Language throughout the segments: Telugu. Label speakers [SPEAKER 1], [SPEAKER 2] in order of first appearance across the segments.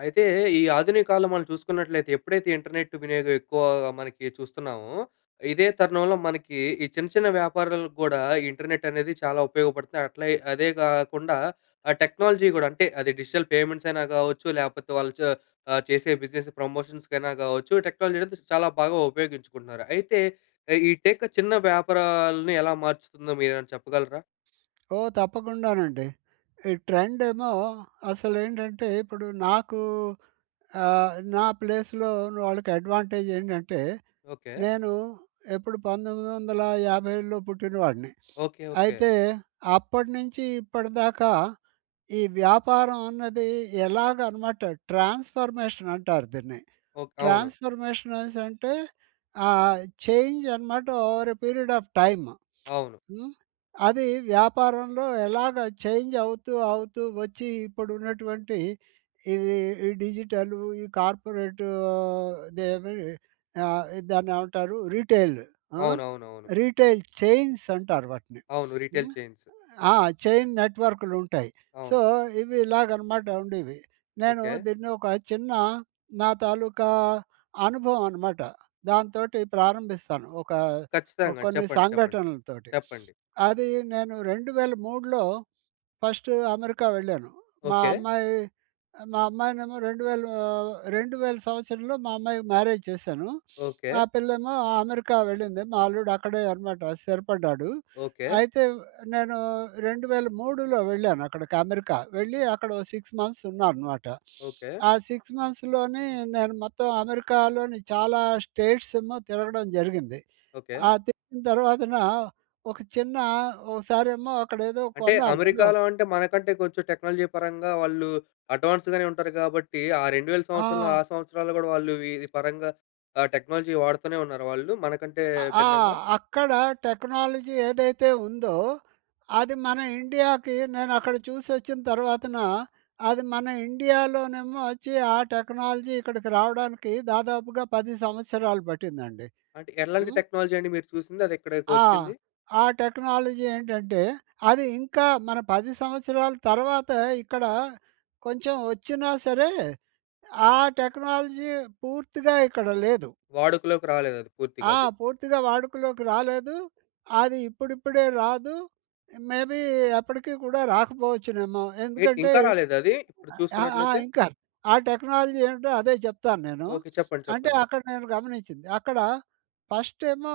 [SPEAKER 1] అయితే ఈ, ఆధునిక కాలంలో మనం చూసుకున్నట్లయితే, ఎప్పుడైతే ఇంటర్నెట్ వినియోగం ఎక్కువగా మనకి చూస్తున్నామో, ఇదే తరుణంలో మనకి ఈ చిన్న, చిన్న వ్యాపారాలకి గూడా ఇంటర్నెట్ అనేది చాలా ఉపయోగపడుతాయి. అట్ల, అదే కాకుండా ఆ టెక్నాలజీ కూడా అంటే, అది డిజిటల్ పేమెంట్స్ అయినా కావచ్చు లేకపోతే వాళ్ళు చ ఆ చేసే బిజినెస్ ప్రమోషన్స్ కైనా, కావచ్చు టెక్నాలజీ అనేది చాలా బాగా ఉపయోగించుకుంటున్నారు. అయితే ఈ టెక్ చిన్న వ్యాపారాల్ని ఎలా మార్చుతుందో మీరేమైనా చెప్పగలరా?
[SPEAKER 2] ఓ తప్పకుండా నండి, ఈ ట్రెండ్ ఏమో అసలు ఏంటంటే ఇప్పుడు నాకు, ఆహ్, నా ప్లేస్‌లో వాళ్ళకి అడ్వాంటేజ్ ఏంటంటే,
[SPEAKER 1] ఓకె.
[SPEAKER 2] నేను ఎప్పుడు 1957లో పుట్టిన వాడిని.
[SPEAKER 1] ఓకె. ఓకె.
[SPEAKER 2] అయితే, అప్పట్నుంచి ఇప్పటిదాకా ఈ వ్యాపారం అన్నది ఎలాగ అనమాట ట్రాన్స్‌ఫర్మేషన్ అంటారు దీన్ని.
[SPEAKER 1] ఓకె. అవును.
[SPEAKER 2] ట్రాన్స్‌ఫర్మేషన్స్ అనెసంటే ఆహ్, చేంజ్ అనమాట over a period of time.
[SPEAKER 1] అవును.
[SPEAKER 2] హ్మ్. అది వ్యాపారంలో ఎలాగ చేంజ్ అవుతూ, అవుతూ వచ్చి ఇప్పుడు ఉన్నటువంటి, ఈ డిజిటల్, ఈ కార్పొరేట్, ఆహ్, దాన్ని, దాన్నేవంటారు రిటైల్ ఆహ్,
[SPEAKER 1] అవునవునవును.
[SPEAKER 2] రిటైల్ చైన్స్ అంటారు వాటిని.
[SPEAKER 1] అవును, రిటైల్
[SPEAKER 2] హ్మ్,
[SPEAKER 1] చైన్సు.
[SPEAKER 2] ఆ! చైన్ నెట్వర్క్‌లు ఉంటాయి. సో,
[SPEAKER 1] అవును.
[SPEAKER 2] ఇవి, ఇలాగ అనమాట ఉండేవి నేను
[SPEAKER 1] ఓకె.
[SPEAKER 2] దీన్ని ఒక చిన్న నా తాలూకా అనుభవం, అనమాట దాంతోటి ప్రారంభిస్తాను ఒక
[SPEAKER 1] ఖచ్చితంగా
[SPEAKER 2] కొన్ని
[SPEAKER 1] చెప్పండి. చెప్పండి.
[SPEAKER 2] సంఘటనలతోటి.
[SPEAKER 1] చెప్పండి.
[SPEAKER 2] అది నేను 2003లో ఫస్ట్ అమెరికా వెళ్ళాను. మా
[SPEAKER 1] ఓకె.
[SPEAKER 2] అమ్మాయి, మా అమ్మాయినేమో 2000 2000 సంవత్సరంలో మా అమ్మాయికి మ్యారేజ్ చేశాను. ఆ
[SPEAKER 1] ఓకె.
[SPEAKER 2] పిల్లేమో అమెరికా వెళ్ళింది మా అల్లుడు అక్కడే, అనమాట స్థిరపడ్డాడు.
[SPEAKER 1] ఓకె.
[SPEAKER 2] అయితే నేను 2003లో వెళ్ళాను అక్కడికి, అమెరికా వెళ్ళి అక్కడ ఒక 6 మంత్స్ ఉన్నా అనమాట.
[SPEAKER 1] ఓకె.
[SPEAKER 2] ఆ 6 మంత్స్ లోనే నేను మొత్తం అమెరికాలోని చాలా స్టేట్స్ ఏమో తిరగడం జరిగింది.
[SPEAKER 1] ఓకె.
[SPEAKER 2] ఆ తిరిగిన, తర్వాతన ఒక చిన్న ఓసారేమో అక్కడేదో
[SPEAKER 1] అంటే
[SPEAKER 2] కొన్నాను ఏదో
[SPEAKER 1] అమెరికాలో అంటే మనకంటే కొంచెం టెక్నాలజీ పరంగా వాళ్ళు అడ్వాన్స్‌ గానే ఉంటారు కాబట్టి. ఆ 2000
[SPEAKER 2] ఆ!
[SPEAKER 1] సంవత్సరంలో, ఆ సంవత్సరాల్లో గూడా వాళ్ళు ఈ పరంగా ఆ టెక్నాలజీ వాడుతూనే ఉన్నారా వాళ్ళు. మనకంటే
[SPEAKER 2] అ ఆ!
[SPEAKER 1] భిన్నంగా?
[SPEAKER 2] అక్కడ టెక్నాలజీ ఏదైతే ఉందో అది మన ఇండియాకి నేను అక్కడ చూసొచ్చిన తర్వాతన అది మన ఇండియాలోనేమో వచ్చి ఆ, టెక్నాలజీ ఇక్కడికి రావడానికి దాదాపుగా 10 సంవత్సరాలు పట్టిందండి.
[SPEAKER 1] అంటే, ఎలాంటి
[SPEAKER 2] హ్మ్.
[SPEAKER 1] టెక్నాలజీ అండి మీరు చూసింది అది ఇక్కడకి
[SPEAKER 2] ఆ!
[SPEAKER 1] వచ్చింది?
[SPEAKER 2] ఆ టెక్నాలజీ ఏంటంటే అది ఇంకా మన 10 సంవత్సరాల తర్వాత ఇక్కడ కొంచెం వచ్చినా సరే ఆ టెక్నాలజీ పూర్తిగా ఇక్కడ లేదు.
[SPEAKER 1] వాడుకలోకి రాలేదు అది పూర్తిగా
[SPEAKER 2] ఆ!
[SPEAKER 1] అది.
[SPEAKER 2] పూర్తిగా వాడుకలోకి రాలేదు, అది ఇప్పుడిప్పుడే రాదు, మేబీ ఎప్పటికి కూడా రాకపోవచ్చునేమో
[SPEAKER 1] ఏంటి,
[SPEAKER 2] ఎందుకంటే
[SPEAKER 1] ఇంకా రాలేదా అది? ఇప్పుడు
[SPEAKER 2] ఆహ్, ఆ!
[SPEAKER 1] చూసుకున్నట్లయితే?
[SPEAKER 2] ఇంకా ఆ టెక్నాలజీ ఏంటో అదే చెప్తాను నేను.
[SPEAKER 1] ఓకె. చెప్పండి,
[SPEAKER 2] అంటే,
[SPEAKER 1] చెప్పండి.
[SPEAKER 2] అక్కడ నేను గమనించింది. అక్కడ ఫస్ట్ ఏమో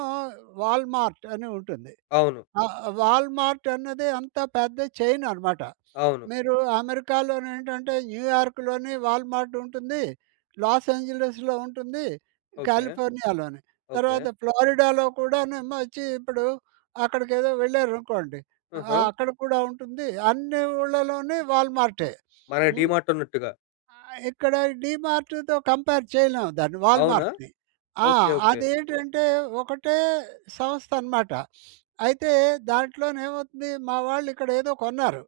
[SPEAKER 2] వాల్మార్ట్ అని ఉంటుంది.
[SPEAKER 1] అవును.
[SPEAKER 2] ఆహ్, వాల్మార్ట్ అన్నది అంతా పెద్ద చైన్ అనమాట.
[SPEAKER 1] అవును.
[SPEAKER 2] మీరు అమెరికాలోని ఏంటంటే, న్యూయార్క్‌లోని వాల్మార్ట్ ఉంటుంది, లాస్ ఏంజిల్స్‌లో ఉంటుంది,
[SPEAKER 1] ఓకె.
[SPEAKER 2] కాలిఫోర్నియాలోని
[SPEAKER 1] ఓకె.
[SPEAKER 2] తర్వాత ఫ్లోరిడాలో కూడానేమో వచ్చి ఇప్పుడు అక్కడికి ఏదో వెళ్లారనుకోండి. ఆహ్,
[SPEAKER 1] హుహు.
[SPEAKER 2] అక్కడ కూడా ఉంటుంది. అన్ని ఊళ్లలోని వాల్మార్టే.
[SPEAKER 1] మన
[SPEAKER 2] హ్మ్.
[SPEAKER 1] డీమార్ట్ ఉన్నట్టుగా?
[SPEAKER 2] ఆహ్, ఇక్కడ డీమార్ట్‌తో కంపేర్ చేయలేం దాన్ని
[SPEAKER 1] అవునా!
[SPEAKER 2] వాల్మార్ట్‌ని ఆ!
[SPEAKER 1] Okay, okay.
[SPEAKER 2] అదేంటంటే ఒకటే సంస్థ అనమాట. అయితే దాంట్లోనేమవుతుంది మా వాళ్ళు ఇక్కడ ఏదో కొన్నారు.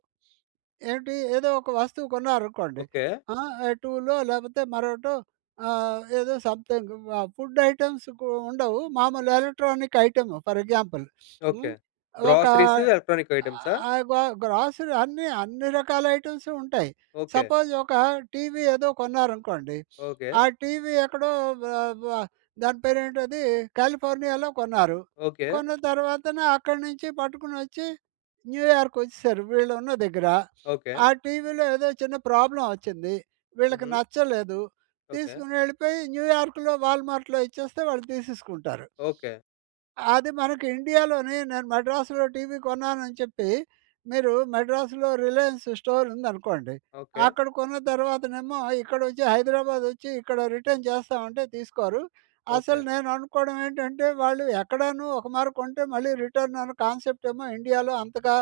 [SPEAKER 2] ఏంటి? ఏదో ఒక వస్తువు కొన్నారనుకోండి.
[SPEAKER 1] ఓకె.
[SPEAKER 2] ఆ! ఎ టూలో లేకపోతే మరొకటో ఆహ్, ఏదో సంథింగ్ ఫుడ్ ఐటెమ్స్‌కు ఉండవు. మామూలుగా electronic item for example.
[SPEAKER 1] Okay.
[SPEAKER 2] హ్మ్, ఒక
[SPEAKER 1] గ్రోసరీస్, ఎలక్ట్రానిక్ ఐటెమ్సా?
[SPEAKER 2] ఆహ్, గ గ్రోసరీ అన్ని, అన్ని రకాల ఐటమ్స్ ఉంటాయి.
[SPEAKER 1] ఓకె.
[SPEAKER 2] సపోజ్ ఒక టీవీ ఏదో కొన్నారనుకోండి.
[SPEAKER 1] ఓకె.
[SPEAKER 2] ఆ టీవీ ఎక్కడో వ వ దాని పేరేంటది కాలిఫోర్నియాలో కొన్నారు.
[SPEAKER 1] ఓకె.
[SPEAKER 2] కొన్న తర్వాతనే అక్కడ్నుంచి పట్టుకొని వచ్చి న్యూయార్క్ వచ్చేసారు, వీళ్ళు ఉన్న దగ్గర.
[SPEAKER 1] ఓకె.
[SPEAKER 2] ఆ, టీవీలో ఏదో చిన్న ప్రాబ్లమ్ వచ్చింది. వీళ్ళకి
[SPEAKER 1] హుహు.
[SPEAKER 2] నచ్చలేదు.
[SPEAKER 1] ఓకె.
[SPEAKER 2] తీసుకొని వెళ్ళిపోయి న్యూయార్క్‌లో వాల్మార్ట్‌లో ఇచ్చేస్తే వాళ్ళు తీసేసుకుంటారు.
[SPEAKER 1] ఓకె.
[SPEAKER 2] అది మన ఇండియాలోనే నేను మడ్రాసులో టీవీ కొన్నానని చెప్పి, మీరు మడ్రాసులో రిలయన్స్ స్టోర్ ఉందనుకోండి.
[SPEAKER 1] ఓకె.
[SPEAKER 2] అక్కడ కొన్న తర్వాతనేమో ఇక్కడ వచ్చి హైదరాబాదొచ్చి ఇక్కడ రిటర్న్ చేస్తామంటే తీసుకోరు.
[SPEAKER 1] ఓకె.
[SPEAKER 2] అసలు నేను అనుకోవడం ఏంటంటే వాళ్ళు ఎక్కడనో ఒక మారి కొంటే మళ్ళీ రిటర్న్ అనే కాన్సెప్ట్ ఏమో ఇండియాలో అంతగా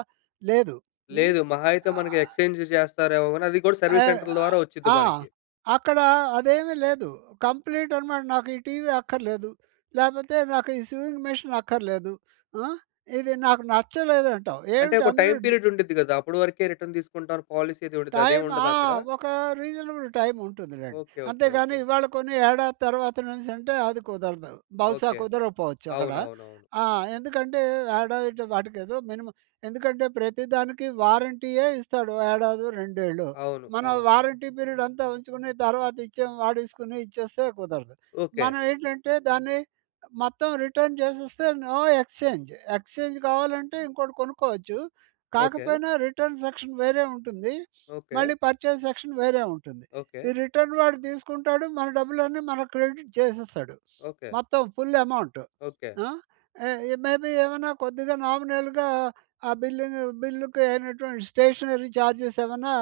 [SPEAKER 2] లేదు. హ్మ్.
[SPEAKER 1] లేదు. మహా అయితే మనకి ఎక్స్‌చెంజ్ చేస్తారేమో గాని అది గూడా
[SPEAKER 2] ఎ
[SPEAKER 1] సర్వీస్ సెంటర్ ద్వారా వచ్చుద్ది
[SPEAKER 2] ఆ!
[SPEAKER 1] మనకి.
[SPEAKER 2] అక్కడ, అదేమీ లేదు. కంప్లీట్ అనమాట నాకు ఈ టీవీ అక్కర్లేదు, లేపోతే నాకు ఈ సీవింగ్ మిషన్ అక్కర్లేదు, ఆహ్, ఇది నాకు నచ్చలేదంటావు
[SPEAKER 1] అంటే
[SPEAKER 2] ఏంటి
[SPEAKER 1] ఒక
[SPEAKER 2] అందరూ
[SPEAKER 1] టైమ్
[SPEAKER 2] డి
[SPEAKER 1] పీరియడ్ ఉండుద్ది కదా! అప్పుడు వరకే రిటర్న్ తీసుకుంటారు. పాలిసీ ఉండుద్ది. అదేమి
[SPEAKER 2] టైం ఆ!
[SPEAKER 1] ఉండదా అక్కడ?
[SPEAKER 2] ఒక రీజనబుల్ టైమ్ ఉంటుంది లెండి.
[SPEAKER 1] ఓకె, ఓకె,
[SPEAKER 2] అంతేకాని
[SPEAKER 1] ఓకె.
[SPEAKER 2] ఇవాళ కొన్ని ఏడాది తర్వాతనేసంటే అది కుదరదు, బహుశా
[SPEAKER 1] ఓకె.
[SPEAKER 2] కుదరకపోవచ్చు అక్కడ.
[SPEAKER 1] అవునవునవును.
[SPEAKER 2] ఆ! ఎందుకంటే, ఏడాది వాటికే ఏదో మినిమమ్ ఎందుకంటే ప్రతి దానికి వారంటీయే ఇస్తాడు. ఏడాదో, రెండేళ్ళో.
[SPEAKER 1] అవును.
[SPEAKER 2] మనం
[SPEAKER 1] అవును.
[SPEAKER 2] వారంటీ పీరియడ్ అంతా ఉంచుకొని తర్వాత ఇచ్చే వాడుకొని ఇచ్చేస్తే కుదరదు.
[SPEAKER 1] ఓకె.
[SPEAKER 2] మనం ఏంటంటే మొత్తం రిటర్న్ చేసేస్తే నో ఎక్స్‌చెంజ్, ఎక్స్‌చెంజ్ కావాలంటే ఇంకోటి కొనుక్కోవచ్చు,
[SPEAKER 1] ఓకె.
[SPEAKER 2] కాకపోయినా రిటర్న్ సెక్షన్ వేరే ఉంటుంది,
[SPEAKER 1] ఓకె.
[SPEAKER 2] మళ్ళీ పర్చేజ్ సెక్షన్ వేరే ఉంటుంది.
[SPEAKER 1] ఓకె.
[SPEAKER 2] ఈ రిటర్న్ వాడు తీసుకుంటాడు మన డబ్బులన్నీ మనకి క్రెడిట్ చేసేస్తాడు.
[SPEAKER 1] ఓకె.
[SPEAKER 2] మొత్తం ఫుల్ అమౌంట్.
[SPEAKER 1] ఓకె.
[SPEAKER 2] ఆ! మేబి ఏమన్నా కొద్దిగా నామినల్‌గా ఆ బిల్లును బిల్లుకి అయినవంటి స్టేషనరీ ఛార్జెస్ ఏమన్నా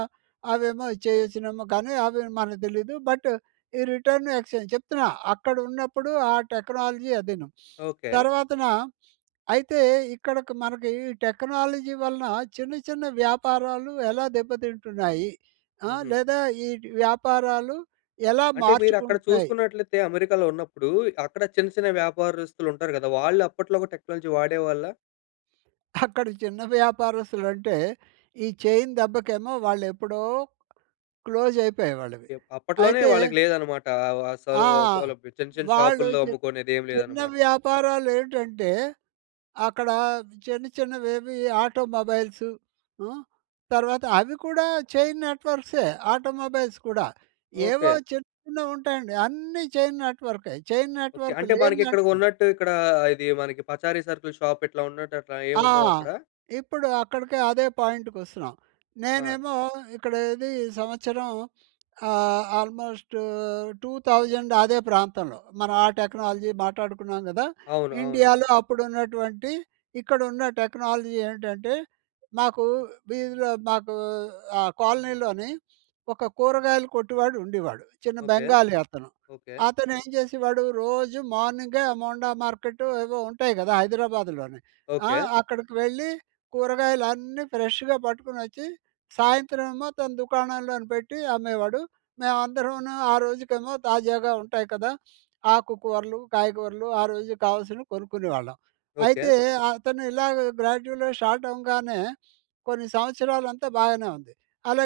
[SPEAKER 2] అవేమో చేసినెమొ కానీ, అవి మనకి తెలీదు. బట్ ఈ రిటర్న్, ఎక్స్‌చెంజ్ చెప్తున్నా అక్కడ ఉన్నప్పుడు ఆ టెక్నాలజీ అదీను.
[SPEAKER 1] ఓకె.
[SPEAKER 2] తర్వాతన అయితే, ఇక్కడ మనకి ఈ టెక్నాలజీ వలన చిన్న, చిన్న వ్యాపారాలు ఎలా దెబ్బతింటున్నాయి? అ!
[SPEAKER 1] హుహు.
[SPEAKER 2] లేదా ఈ వ్యాపారాలు ఎలా
[SPEAKER 1] అంటే మీరు అక్కడ
[SPEAKER 2] మార్చుకుంటున్నాయి?
[SPEAKER 1] చూసుకున్నట్లయితే అమెరికాలో ఉన్నప్పుడు, అక్కడ చిన్న, చిన్న వ్యాపారస్తులు ఉంటారు గదా! వాళ్ళు అప్పట్లో కూడా టెక్నాలజీ వాడేవాళ్ళా?
[SPEAKER 2] అక్కడ చిన్న వ్యాపారస్తులు అంటే ఈ చైన్ దెబ్బకేమో వాళ్ళు ఎప్పుడో క్లోజ్ అయిపోయేయి వాళ్ళవి.
[SPEAKER 1] ఎ అప్పట్లోనే
[SPEAKER 2] అయితే
[SPEAKER 1] వాళ్ళకి లేదన్నమాట. ఆహ్, సౌ
[SPEAKER 2] ఆ!
[SPEAKER 1] సౌలభ్యం చిన్న చిన్న
[SPEAKER 2] వాళ్ళు
[SPEAKER 1] షాపుల్లో
[SPEAKER 2] చి
[SPEAKER 1] అమ్ముకునేదేమి
[SPEAKER 2] చిన్న
[SPEAKER 1] లేదన్నమాట.
[SPEAKER 2] వ్యాపారాలు ఏంటంటే, అక్కడ చిన్న, చిన్నవి ఏవి ఆటోమొబైల్స్. హ్మ్. తర్వాత అవి కూడా చైన్ నెట్వర్క్‌సే ఆటోమొబైల్స్ కూడా. ఏవో
[SPEAKER 1] ఓకె.
[SPEAKER 2] చిన్నవి ఉంటాయండి. అన్నీ చైన్ నెట్వర్కే. Chain
[SPEAKER 1] okay.
[SPEAKER 2] నెట్వర్క్
[SPEAKER 1] అంటే మనకి ఇక్కడ
[SPEAKER 2] లేనిదంటు
[SPEAKER 1] ఉన్నట్టు ఇక్కడ, ఇది మనకి పచారి సర్కుల షాప్ ఇట్లా ఉన్నట్టు అట్లా
[SPEAKER 2] ఆ!
[SPEAKER 1] ఏమి ఉండవా అక్కడ?
[SPEAKER 2] ఇప్పుడు అక్కడికి అదే పాయింట్‌కి వస్తున్నాం.
[SPEAKER 1] ఆ!
[SPEAKER 2] నేనేమో ఇక్కడ ఇది ఈ సంవత్సరం ఆహ్, ఆల్మోస్ట్ 2000 అదే ప్రాంతంలో మనం ఆ టెక్నాలజీ మాట్లాడుకున్నాం కదా!
[SPEAKER 1] అవును, అవును.
[SPEAKER 2] ఇండియాలో అప్పుడు ఉన్నటువంటి ఇక్కడ ఉన్న టెక్నాలజీ ఏంటంటే, మాకు వీధిలో మాకూ ఆ కాలనీలోని ఒక కూరగాయలు కొట్డు‌వాడు ఉండేవాడు. చిన్న
[SPEAKER 1] ఓకె.
[SPEAKER 2] బెంగాలీ అతను.
[SPEAKER 1] ఓకె.
[SPEAKER 2] అతను ఏం చేసేవాడు, రోజు మార్నింగె ఆ మోండా మార్కెట్ ఏవో ఉంటాయి కదా హైదరాబాదులోని. ఆ!
[SPEAKER 1] ఓకె.
[SPEAKER 2] అక్కడికి వెళ్ళి కూరగాయలు అన్నీ ఫ్రెష్‌గా పట్టుకొని వచ్చి సాయంత్రం ఏమో తన దుకాణంలో పెట్టి, అమ్మేవాడు. మేమందరును ఆ రోజుకేమో తాజాగా ఉంటాయి కదా! ఆకు కూరలు, కాయగూరలు ఆ రోజు కావాల్సినవి కొనుక్కునేవాళ్ళం.
[SPEAKER 1] ఓకె.
[SPEAKER 2] అయితే అతను ఇలాగ గ్రాడ్యువల్‌గా స్టార్ట్ అవ్వగానే కొన్ని సంవత్సరాలంతా బాగానే ఉంది.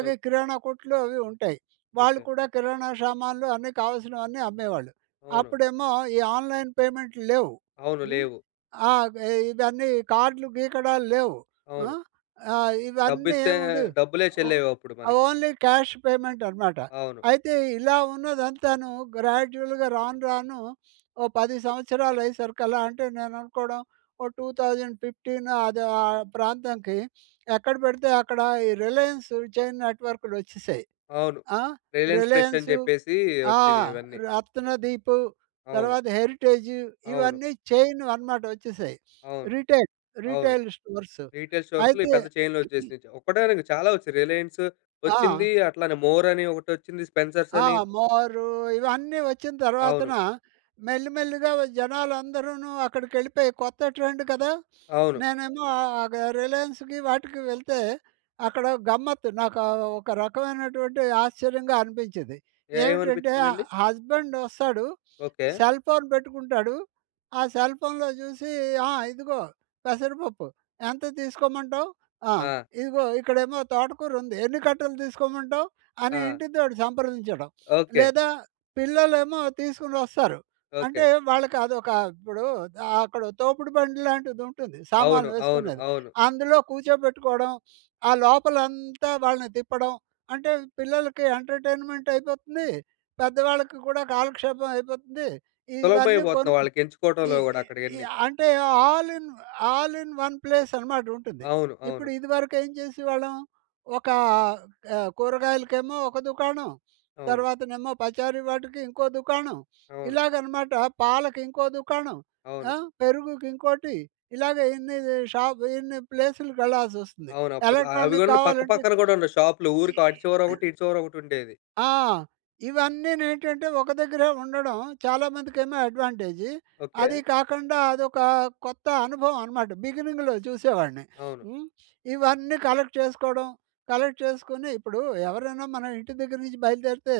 [SPEAKER 1] ఓకె.
[SPEAKER 2] కిరాణా కొట్లు అవి ఉంటాయి. వాళ్ళు
[SPEAKER 1] ఓకె.
[SPEAKER 2] కూడా కిరాణా సామాన్లు అన్ని కావాల్సిన అవన్నీ అమ్మేవాళ్ళు.
[SPEAKER 1] అవును.
[SPEAKER 2] అప్పుడేమో ఈ ఆన్‍లైన్ పేమెంట్లు లేవు.
[SPEAKER 1] అవును.
[SPEAKER 2] హ్మ్.
[SPEAKER 1] లేవు.
[SPEAKER 2] ఆ! ఎ ఇవన్నీ కార్డ్‌లు గీకడాలు లేవు.
[SPEAKER 1] అవును.
[SPEAKER 2] హ్మ్. ఆహ్, ఇవన్నీ
[SPEAKER 1] డబ్బిస్తే
[SPEAKER 2] ఏముండేవి
[SPEAKER 1] డబ్బులే
[SPEAKER 2] ఓ
[SPEAKER 1] చెల్లేవి, అప్పుడు మనకి.
[SPEAKER 2] ఓన్లీ క్యాష్ పేమెంట్ అనమాట.
[SPEAKER 1] అవును.
[SPEAKER 2] అయితే ఇలా ఉన్నదంతాను గ్రాడ్యువల్‌గా రాను, రాను ఓ 10 సంవత్సరాలు అయ్యేసరికల్లా అంటే నేను అనుకోవడం ఓ 2015 అది ఆహ్, ప్రాంతానికి ఎక్కడ పెడితే అక్కడ ఈ 'రిలయన్స్ చైన్ నెట్‌వర్క్‌లు' వచ్చేసాయి.
[SPEAKER 1] అవును.
[SPEAKER 2] ఆహ్,
[SPEAKER 1] 'రిలయన్స్ ఫ్రెష్' అని
[SPEAKER 2] 'రిలయన్సు',
[SPEAKER 1] చెప్పేసి
[SPEAKER 2] ఆ!
[SPEAKER 1] వచ్చినయి ఇవన్నీ.
[SPEAKER 2] 'రత్నదీపు'
[SPEAKER 1] అవును.
[SPEAKER 2] తర్వాత 'హెరిటేజ్'
[SPEAKER 1] అవును.
[SPEAKER 2] ఇవన్నీ చైన్‌వి అన్నమాట వచ్చేసాయి.
[SPEAKER 1] అవును,
[SPEAKER 2] రిటైల్
[SPEAKER 1] అవును.
[SPEAKER 2] Retail stores.
[SPEAKER 1] రీటైల్ స్టోర్స్‌లో ఈ
[SPEAKER 2] అయితే
[SPEAKER 1] పెద్ద చైన్లు వచ్చేసినయి. ఒక్కటని కాదు చాలా వచ్చాయి, రిలయన్స్ వచ్చింది.
[SPEAKER 2] ఆ!
[SPEAKER 1] అట్లనే 'మోర్' అని ఒకటి వచ్చింది. 'స్పెన్సర్స్'
[SPEAKER 2] ఆ!
[SPEAKER 1] అని.
[SPEAKER 2] 'మోరు' ఇవన్నీ వచ్చిన
[SPEAKER 1] అవును.
[SPEAKER 2] తర్వాతన మెల్లి, మెల్లిగా జనాలందరూను అక్కడికెళ్ళిపోయి కొత్త ట్రెండ్ కదా!
[SPEAKER 1] అవును.
[SPEAKER 2] నేనేమో ఆగ రిలయన్స్‌కి, వాటికి వెళ్తే అక్కడ గమ్మత్తు. నాకు ఆహ్, ఒక రకమైనటువంటి ఆశ్చర్యంగా అనిపించేది.
[SPEAKER 1] ఏ
[SPEAKER 2] ఏంటంటే అ
[SPEAKER 1] ఏమనిపించిందండి?
[SPEAKER 2] హస్బెండ్ వస్తాడు.
[SPEAKER 1] ఓకె.
[SPEAKER 2] సెల్ ఫోన్ పెట్టుకుంటాడు. ఆ సెల్ ఫోన్‌లో చూసి "ఆ! ఇదిగో పెసరపప్పు. ఎంత తీసుకోమంటావు? ఆ!
[SPEAKER 1] ఆ!
[SPEAKER 2] ఇదిగో ఇక్కడేమో తోటకూర ఉంది, ఎన్ని కట్టలు తీసుకోమంటావు?" అని
[SPEAKER 1] ఆ!
[SPEAKER 2] ఇంటితోటి సంప్రదించడం.
[SPEAKER 1] ఓకె.
[SPEAKER 2] లేదా పిల్లలేమో తీసుకొని వస్తారు.
[SPEAKER 1] ఓకె.
[SPEAKER 2] అంటే వాళ్ళకి అదొక ఇప్పుడు ఆహ్, అక్కడ తోపుడు బండి లాంటిది ఉంటుంది.
[SPEAKER 1] అవును,
[SPEAKER 2] సామాన్లు
[SPEAKER 1] అవును,
[SPEAKER 2] వేసుకునేది.
[SPEAKER 1] అవును.
[SPEAKER 2] అందులో కూర్చోబెట్టుకోవడం. ఆ లోపల అంతా వాళ్ళని తిప్పడం, అంటే పిల్లలకి ఎంటర్టైన్మెంట్ అయిపోతుంది. పెద్దవాళ్ళకి కూడా కాలక్షేపం అయిపోతుంది. ఇవన్నీ
[SPEAKER 1] సులభమైపోతుంది
[SPEAKER 2] కొను
[SPEAKER 1] వాళ్ళకి
[SPEAKER 2] ఈ
[SPEAKER 1] ఎంచుకోవడంలో కూడా అక్కడయి
[SPEAKER 2] ఈ
[SPEAKER 1] అన్నీ.
[SPEAKER 2] అంటే all in all in one place అనమాట, ఉంటుంది.
[SPEAKER 1] అవును,
[SPEAKER 2] ఇప్పుడు
[SPEAKER 1] అవును.
[SPEAKER 2] ఇదివరకు ఏం చేసేవాళ్ళం? ఒక ఆహ్, కూరగాయలకేమో ఒక దుకాణం.
[SPEAKER 1] అవును.
[SPEAKER 2] తర్వాతనేమో పచారీ వాటికి ఇంకో దుకాణం.
[SPEAKER 1] అవును.
[SPEAKER 2] ఇలాగనమాట. పాలకి ఇంకో దుకాణం.
[SPEAKER 1] అవును.
[SPEAKER 2] ఆహ్, పెరుగుకి ఇంకోటి ఇలాగ ఎన్ని షాప్, ఇన్ని ప్లేసులుకి వెళ్ళాల్సి వస్తుంది.
[SPEAKER 1] అవును, అప్పట్లో అవి
[SPEAKER 2] ఎలక్ట్రానిక్
[SPEAKER 1] కూడల
[SPEAKER 2] కావాలంటే
[SPEAKER 1] పక్కపక్కన కూడా ఉండవు షాప్‌లు ఊరికి అటు చివర ఒకటి, ఇటు చివర ఒకటి ఉండేది.
[SPEAKER 2] ఆ! ఇవన్నీ ఏంటంటే ఒక దగ్గరే ఉండడం చాలా మందికి ఏమో అడ్వాంటేజి. అది
[SPEAKER 1] ఓకె.
[SPEAKER 2] కాకుండా అదొక కొత్త అనుభవం అనమాట. బిగినింగ్‌లో చూసేవాడిని.
[SPEAKER 1] అవును.
[SPEAKER 2] హ్మ్. ఇవన్నీ కలెక్ట్ చేసుకోవడం. కలెక్ట్ చేసుకొని, ఇప్పుడు ఎవరైనా మన ఇంటి దగ్గర నుంచి బయలుదేరితే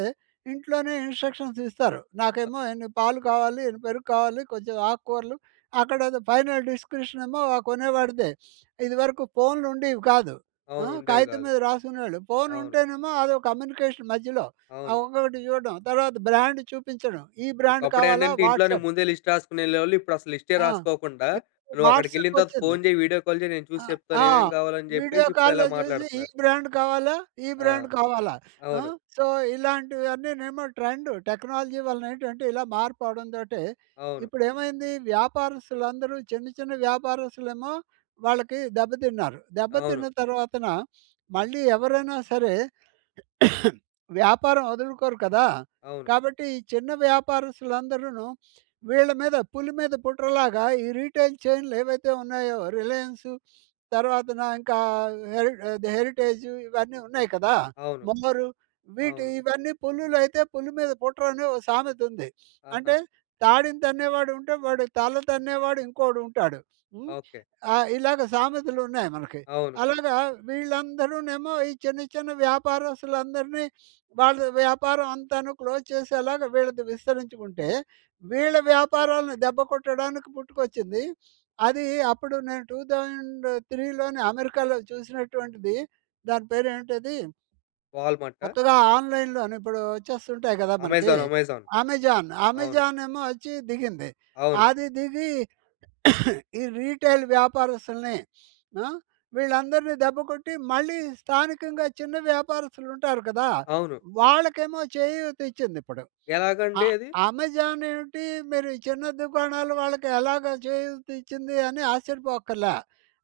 [SPEAKER 2] ఇంట్లోనే ఇన్స్ట్రక్షన్స్ ఇస్తారు. నాకేమో ఇన్ని పాలు కావాలి, ఇన్ని పెరుగు కావాలి. కొంచెం ఆకుకూరలు. అక్కడ ఏదో ఫైనల్ డిస్క్రిప్షన్ ఏమో కొనేవాడిదే. ఇది వరకు ఫోన్‌లు ఉండేవి కాదు. అ!
[SPEAKER 1] అవును. ఉండేవి
[SPEAKER 2] కాగితం
[SPEAKER 1] కాదు.
[SPEAKER 2] మీద రాసుకునేవాళ్ళు. ఫోన్
[SPEAKER 1] అవును.
[SPEAKER 2] ఉంటేనేమో అదో కమ్యూనికేషన్ మధ్యలో అ!
[SPEAKER 1] అవును.
[SPEAKER 2] ఇంకొకటి చూడడం. తర్వాత బ్రాండ్ చూపించడం. ఈ బ్రాండ్
[SPEAKER 1] ఒకప్పుడు
[SPEAKER 2] కావాలా?
[SPEAKER 1] ఏంటంటే ఇంట్లోనే
[SPEAKER 2] వాట్సాప్
[SPEAKER 1] ముందే లిస్ట్ రాసుకొని వెళ్ళేవాళ్ళు. ఇప్పుడు అసలు లిస్టే
[SPEAKER 2] ఆ!
[SPEAKER 1] రాసుకోకుండా
[SPEAKER 2] ఇప్పుడు
[SPEAKER 1] "నువ్వు అక్కడికి
[SPEAKER 2] వాట్సాప్
[SPEAKER 1] వెళ్ళిన తర్వాత
[SPEAKER 2] వచ్చింది.
[SPEAKER 1] ఫోన్ చెయ్, వీడియో కాల్ చెయ్ నేను
[SPEAKER 2] అ!
[SPEAKER 1] చూసి చెప్తాను
[SPEAKER 2] ఆ!
[SPEAKER 1] ఏమేం కావాలి" అని
[SPEAKER 2] వీడియో
[SPEAKER 1] చెప్పేసి ఇప్పుడు ఇలా
[SPEAKER 2] కాల్‌‌లో చూసి ఈ
[SPEAKER 1] మాట్లాడుతున్నారు.
[SPEAKER 2] బ్రాండ్ కావాలా? ఈ
[SPEAKER 1] ఆ!
[SPEAKER 2] బ్రాండ్ కావాలా? అ!
[SPEAKER 1] అవును.
[SPEAKER 2] So ఇలాంటివన్నీనేమో trend. టెక్నాలజీ వలన ఏంటంటే ఇలా మార్పు అవడం తోటీ,
[SPEAKER 1] అవును.
[SPEAKER 2] ఇప్పుడు ఏమైంది? వ్యాపారస్తులందరూ చిన్న, చిన్న వ్యాపారస్తులేమో వాళ్ళకి, దెబ్బతిన్నారు. దెబ్బ
[SPEAKER 1] అవును.
[SPEAKER 2] తిన్న తర్వాతన మళ్ళీ ఎవరైనా సరే వ్యాపారం వదులుకోరు కదా!
[SPEAKER 1] అవును.
[SPEAKER 2] కాబట్టి ఈ చిన్న వ్యాపారస్తులు అందరును, వీళ్ళ మీద పులి మీద పుట్ర లాగా ఈ రిటైల్ చైన్లేవైతే ఉన్నాయో, 'రిలయన్సు', తర్వాతన ఇంకా హె 'హెరిటేజ్' ఇవన్నీ ఉన్నాయి కదా,
[SPEAKER 1] అవును.
[SPEAKER 2] మోమోరు వీటి
[SPEAKER 1] అవును.
[SPEAKER 2] ఇవన్ని పులులయితే 'పులి మీద పుట్ర' అని ఒక సామెత ఉంది.
[SPEAKER 1] ఆహా!
[SPEAKER 2] అంటే తాడిని తన్నేవాడుంటే, వాడి తల తన్నేవాడు ఇంకోడు ఉంటాడు. హ్మ్.
[SPEAKER 1] ఓకె.
[SPEAKER 2] ఆహ్, ఇలాగ సామెతలు ఉన్నాయి మనకి.
[SPEAKER 1] అవును.
[SPEAKER 2] అలాగా వీళ్ళందరూనేమో ఈ చిన్న చిన్న వ్యాపారస్తులందరిని వాళ్ళ వ్యాపారం అంతాను క్లోజ్ చేసేలాగా వీళ్ళది విస్తరించుకుంటే. వీళ్ళ వ్యాపారాలను దెబ్బ కొట్టడానికి పుట్టుకొచ్చింది. అది అప్పుడు నేను 2003లోనే అమెరికాలో చూసినటువంటిది. దాని పేరు ఏంటిది
[SPEAKER 1] వాల్‌‌మార్టా?
[SPEAKER 2] కొత్తగా ఆన్‍లైన్‍లోను ఇప్పుడు వచ్చేస్తుంటాయి కదా, మనకి.
[SPEAKER 1] అమెజాన్. అమెజాన్.
[SPEAKER 2] 'అమెజాన్'.
[SPEAKER 1] అవును.
[SPEAKER 2] అమెజానేమో వచ్చి దిగింది.
[SPEAKER 1] అవును.
[SPEAKER 2] అది దిగి ఈ రిటైల్ వ్యాపారస్తుల్ని అ! వీళ్ళందరిని దెబ్బ కొట్టి మళ్ళీ స్థానికంగా చిన్న వ్యాపారస్తులు ఉంటారు కదా!
[SPEAKER 1] అవును.
[SPEAKER 2] వాళ్ళకేమో చేయూత ఇచ్చింది ఇప్పుడు. అ
[SPEAKER 1] ఎలాగండి అది?
[SPEAKER 2] అమెజాన్ ఏంటి మీరు చిన్న దుకాణాలు వాళ్ళకి ఎలాగా చేయూత ఇచ్చింది అని ఆశ్చర్యపోవక్కర్ల.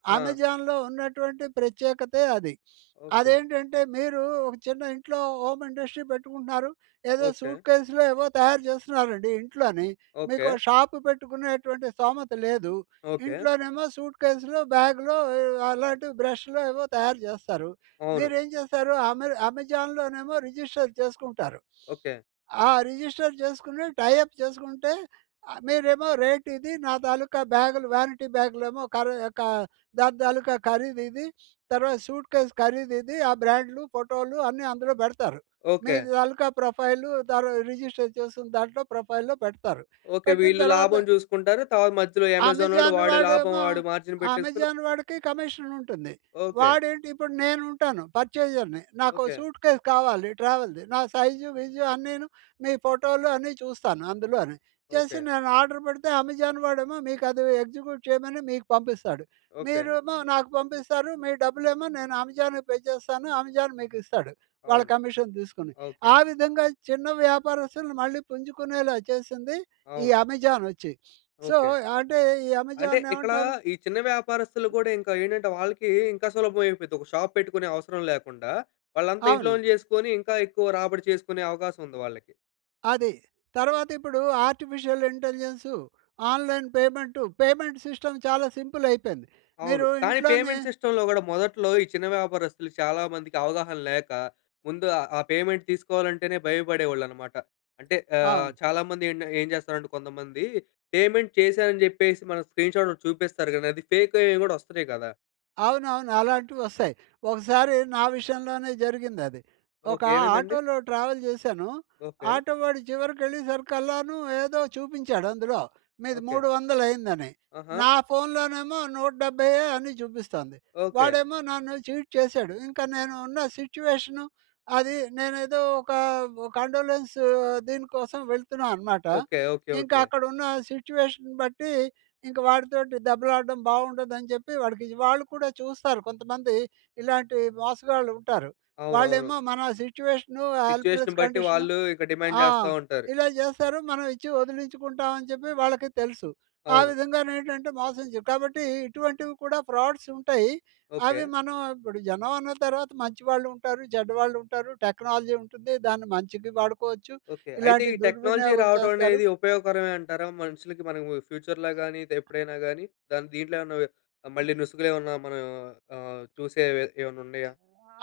[SPEAKER 1] ఆ!
[SPEAKER 2] అమెజాన్‍లో ఉన్నటువంటి ప్రత్యేకతే అది.
[SPEAKER 1] ఓకె.
[SPEAKER 2] అదేంటంటే మీరు ఒక చిన్న ఇంట్లో హోమ్ ఇండస్ట్రీ పెట్టుకుంటున్నారు. ఏదో
[SPEAKER 1] ఓకె.
[SPEAKER 2] సూట్కేస్‌లో, ఏవో తయారు చేస్తున్నారండి ఇంట్లోనే. మీకు ఓ
[SPEAKER 1] ఓకె.
[SPEAKER 2] షాప్ పెట్టుకునేటువంటి స్థోమత లేదు.
[SPEAKER 1] ఓకె.
[SPEAKER 2] ఇంట్లోనేమో సూట్కేస్‌లో, బ్యాగ్‌లో ఆహ్, అలాంటి బ్రష్‌లో ఏవో తయారు చేస్తారు.
[SPEAKER 1] అవును.
[SPEAKER 2] మీరేం చేస్తారు? అమె అమెజాన్‍లోనేమో రిజిస్టర్ చేసుకుంటారు.
[SPEAKER 1] ఓకె.
[SPEAKER 2] ఆ! రిజిస్టర్ చేసుకొని టై అప్ చేసుకుంటే మీరేమో రేట్ ఇది, నా తాలుకా బ్యాగులు వారెంటీ బ్యాగ్‌లేమో ఖరీ క దాని తాలుకా ఖరీదు ఇది. తర్వాత సూట్కేస్ ఖరీదు ఇది. ఆ బ్రాండ్లు, ఫోటోలు అన్నీ అందులో పెడతారు. మీ
[SPEAKER 1] ఓకె.
[SPEAKER 2] తాలుకా ప్రొఫైలు తర రిజిస్టర్ చేసిన దాంట్లో ప్రొఫైల్‌లో పెడతారు.
[SPEAKER 1] ఓకె.
[SPEAKER 2] పెట్టిన
[SPEAKER 1] వీళ్ళు
[SPEAKER 2] తర్వాత
[SPEAKER 1] లాభం చూసుకుంటారు. తర్వాత మధ్యలో అమెజానొడు
[SPEAKER 2] అమెజాన్
[SPEAKER 1] వాడి లాభం
[SPEAKER 2] వాడేమో,
[SPEAKER 1] వాడు మార్జిన్ పెట్టేసుకొని
[SPEAKER 2] అమెజాన్ వాడికి కమిషన్ ఉంటుంది.
[SPEAKER 1] ఓకె.
[SPEAKER 2] వాడేంటి ఇప్పుడు నేను ఉంటాను, పర్చేజర్‍ని. నాకో
[SPEAKER 1] ఓకె.
[SPEAKER 2] సూట్కేస్ కావాలి ట్రావెల్‌ది. నా సైజు, విజు అన్నీను మీ ఫోటోలు అన్ని చూస్తాను అందులోని. చేసి
[SPEAKER 1] ఓకె.
[SPEAKER 2] నేను ఆర్డర్ పెడితే అమెజాన్ వాడేమో మీకు అది ఎగ్జిక్యూట్ చేయమని మీకు పంపిస్తాడు.
[SPEAKER 1] ఓకె.
[SPEAKER 2] మీరేమో నాకు పంపిస్తారు. మీ డబ్బులేమో నేను అమెజాన్‌కి పే చేస్తాను. అమెజాన్ మీకు ఇస్తాడు. వాళ్ళ
[SPEAKER 1] అవును.
[SPEAKER 2] కమిషన్ తీసుకొని.
[SPEAKER 1] ఓకె.
[SPEAKER 2] ఆ విధంగా చిన్న వ్యాపారస్తులుని మళ్ళీ పుంజుకునేలా చేసింది, ఈ
[SPEAKER 1] అవును.
[SPEAKER 2] అమెజాన్ వచ్చి. So
[SPEAKER 1] okay.
[SPEAKER 2] అంటే ఈ
[SPEAKER 1] అంటే
[SPEAKER 2] అమెజాన్‌ను
[SPEAKER 1] ఇక్కడ
[SPEAKER 2] ఏమంటారు?
[SPEAKER 1] ఈ చిన్న వ్యాపారస్తులు కూడా ఇంకా ఏంటంటే, వాళ్ళకి ఇంకా సులభం అయిపోయిద్ది. ఒక షాప్ పెట్టుకునే అవసరం లేకుండా, వాళ్ళంతా
[SPEAKER 2] అవును.
[SPEAKER 1] ఇంట్లోనే చేసుకొని ఇంకా ఎక్కువ రాబడి చేసుకునే అవకాశం ఉంది వాళ్ళకి.
[SPEAKER 2] అదీ. తర్వాతిప్పుడు artificial intelligence, online payment, payment system చాలా సింపులయిపోయింది.
[SPEAKER 1] అవును.
[SPEAKER 2] మీరు
[SPEAKER 1] కానీ,
[SPEAKER 2] ఇంట్లోనే
[SPEAKER 1] పేమెంట్ సిస్టమ్‌లో గూడా మొదట్లో, ఈ చిన్న వ్యాపారస్తులు చాలా మందికి అవగాహన లేక, ముందు ఆహ్, ఆ పేమెంట్ తీసుకోవాలంటేనే భయపడేవాళ్ళన్నమాట. అంటే ఆహ్,
[SPEAKER 2] అవును.
[SPEAKER 1] చాలామంది ఏండ ఏం చేస్తారంటే కొంతమంది, పేమెంట్ చేశా అని చెప్పేసి, మన స్క్రీన్‌షాటోటి చూపిస్తారు గానీ, అది ఫేకయ్యేయి గూడా వస్తున్నాయి గదా!
[SPEAKER 2] అవునవును. అలాంటివొస్తాయి. ఒకసారి నా విషయంలోనే జరిగిందది. ఒక
[SPEAKER 1] ఓకే. ఏమైందండి?
[SPEAKER 2] ఆటోలో ట్రావెల్ జేశాను.
[SPEAKER 1] ఓకే.
[SPEAKER 2] ఆటో వాడు చివరికెళ్ళే సరికల్లాను ఏదో చూపించాడందులో, మీది
[SPEAKER 1] ఓకే.
[SPEAKER 2] మూడు వందలయిందని.
[SPEAKER 1] ఆహా!
[SPEAKER 2] నా ఫోన్‌లోనేమో నూట డెబ్బైయ్యే అని చూపిస్తొంది.
[SPEAKER 1] ఓకే.
[SPEAKER 2] వాడేమో నన్ను చీట్ చేసాడు. ఇంక నేను ఉన్న సిట్యుయేషను, అది, నేనేదో ఒక ఒ కండోలెన్సు దీనికోసం వెళ్తున్నా అనమాట.
[SPEAKER 1] ఓకే. ఓకే.
[SPEAKER 2] ఇంకా
[SPEAKER 1] ఓకే.
[SPEAKER 2] అక్కడున్న సిట్యుయేషన్ బట్టి, ఇంక వాడితోటి దెబ్బలాడడం బావుండదని చెప్పి, వాడికిజి వాళ్ళు కూడా చూస్తారు, కొంతమంది ఇలాంటి మోసగాళ్ళు ఉంటారు.
[SPEAKER 1] అవునవును.
[SPEAKER 2] వాళ్ళేమో మన సిట్యుయేషను
[SPEAKER 1] సిట్యుయేషన్
[SPEAKER 2] హెల్ప్‌లెస్
[SPEAKER 1] బట్టి,
[SPEAKER 2] కండిషను
[SPEAKER 1] వాళ్ళు ఇక డిమాండ్
[SPEAKER 2] ఆ!
[SPEAKER 1] జేస్తా ఉంటారు.
[SPEAKER 2] ఇలా జేస్తారు, మనమిచ్చి వదిలించుకుంటామని చెప్పి, వాళ్ళకీ తెలుసు. ఆ
[SPEAKER 1] అవును.
[SPEAKER 2] విధంగానేంటంటే, మోసం చే కాబట్టి ఇటువంటివి కూడా ఫ్రాడ్స్ ఉంటాయి. అవి
[SPEAKER 1] ఓకే.
[SPEAKER 2] మనం ఇప్పుడు జనం అన్నా తర్వాత మంచి వాళ్ళు ఉంటారు, చెడ్డ వాళ్ళు ఉంటారు, టెక్నాలజీ ఉంటుంది, దాన్ని మంచికి వాడుకోవచ్చు,
[SPEAKER 1] ఓకే. అయితే,
[SPEAKER 2] ఇలాంటి
[SPEAKER 1] ఈ టెక్నాలజీ
[SPEAKER 2] దుర్వినియోగం చేస్తారు.
[SPEAKER 1] రావటమనేది ఉపయోగకరమే అంటారా? మనుషులకి మనము ఫ్యూచర్‌లో గాని, ఇదెప్పుడైనా గాని. దాన్ దీంట్లో ఏమన్న ఓహ్, ఆహ్, మళ్ళీ నుసుగులేమన్నా మనం ఆహ్, చూసేవే ఏమన్నుండయా?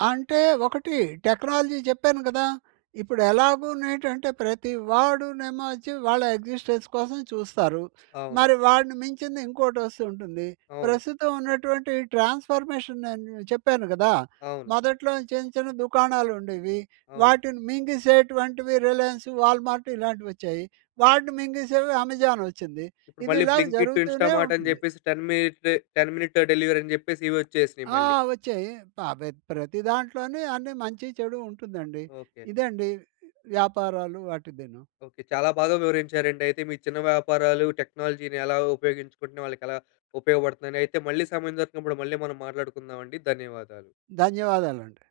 [SPEAKER 2] అంటే ఒకటి, టెక్నాలజీ చెప్పాను గదా! ఇప్పుడు ఎలాగూనేటంటే, ప్రతి వాడు నేమో వచ్చి, వాళ్ళ ఎగ్జిస్టెన్స్ కోసం చూస్తారు.
[SPEAKER 1] అవును.
[SPEAKER 2] మరి వాడిని మించిందింకోటొస్తూంటుంది.
[SPEAKER 1] అవును.
[SPEAKER 2] ప్రస్తుతం ఉన్నటువంటి ట్రాన్స్ఫర్మేషన్ నేను చెప్పాను గదా!
[SPEAKER 1] అవును.
[SPEAKER 2] మొదట్లో చిన్న, చిన్న దుకాణాలుండేవి.
[SPEAKER 1] అవును.
[SPEAKER 2] వాటిని మింగిసేటువంటివి రిలయన్సు, వాల్‌మార్టు, ఇలాంటివొచ్చాయి. వాటిని మింగిసేవి అమెజానొచ్చింది.
[SPEAKER 1] ఇప్పుడు
[SPEAKER 2] ఇది
[SPEAKER 1] మళ్ళీ
[SPEAKER 2] ఇలాగ
[SPEAKER 1] బ్లింక్ ఇట్, ఇన్స్టా
[SPEAKER 2] జరుగుతూనే
[SPEAKER 1] మార్టని
[SPEAKER 2] ఉంటుంది.
[SPEAKER 1] జెప్పేసి 10 మీటే 10 మినిట్ టూ డెలివరీ అని జెప్పేసి. ఇవొచ్చేసినియి
[SPEAKER 2] ఆ!
[SPEAKER 1] మళ్ళీ.
[SPEAKER 2] వచ్చాయి. ఆహ్, బెద్ ప్రతి దాంట్లోని అన్ని మంచి, చెడు ఉంటుందండి.
[SPEAKER 1] ఓకే.
[SPEAKER 2] ఇదండి వ్యాపారాలు వాటిదీను.
[SPEAKER 1] ఓకే. చాలా బాగా వివరించారండయితే, మీ చిన్న వ్యాపారాలు టెక్నాలజీ‌ని ఎలా ఉపయోగించుకుంటున్నాయి, వాళ్ళకెలా ఉపయోగపడుతుందని. అయితే మళ్ళీ సమయం దొరికినప్పుడు, మళ్ళీ మనం మాట్లాడుకుందామండి ధన్యవాదాలు.
[SPEAKER 2] ధన్యవాదాలండి.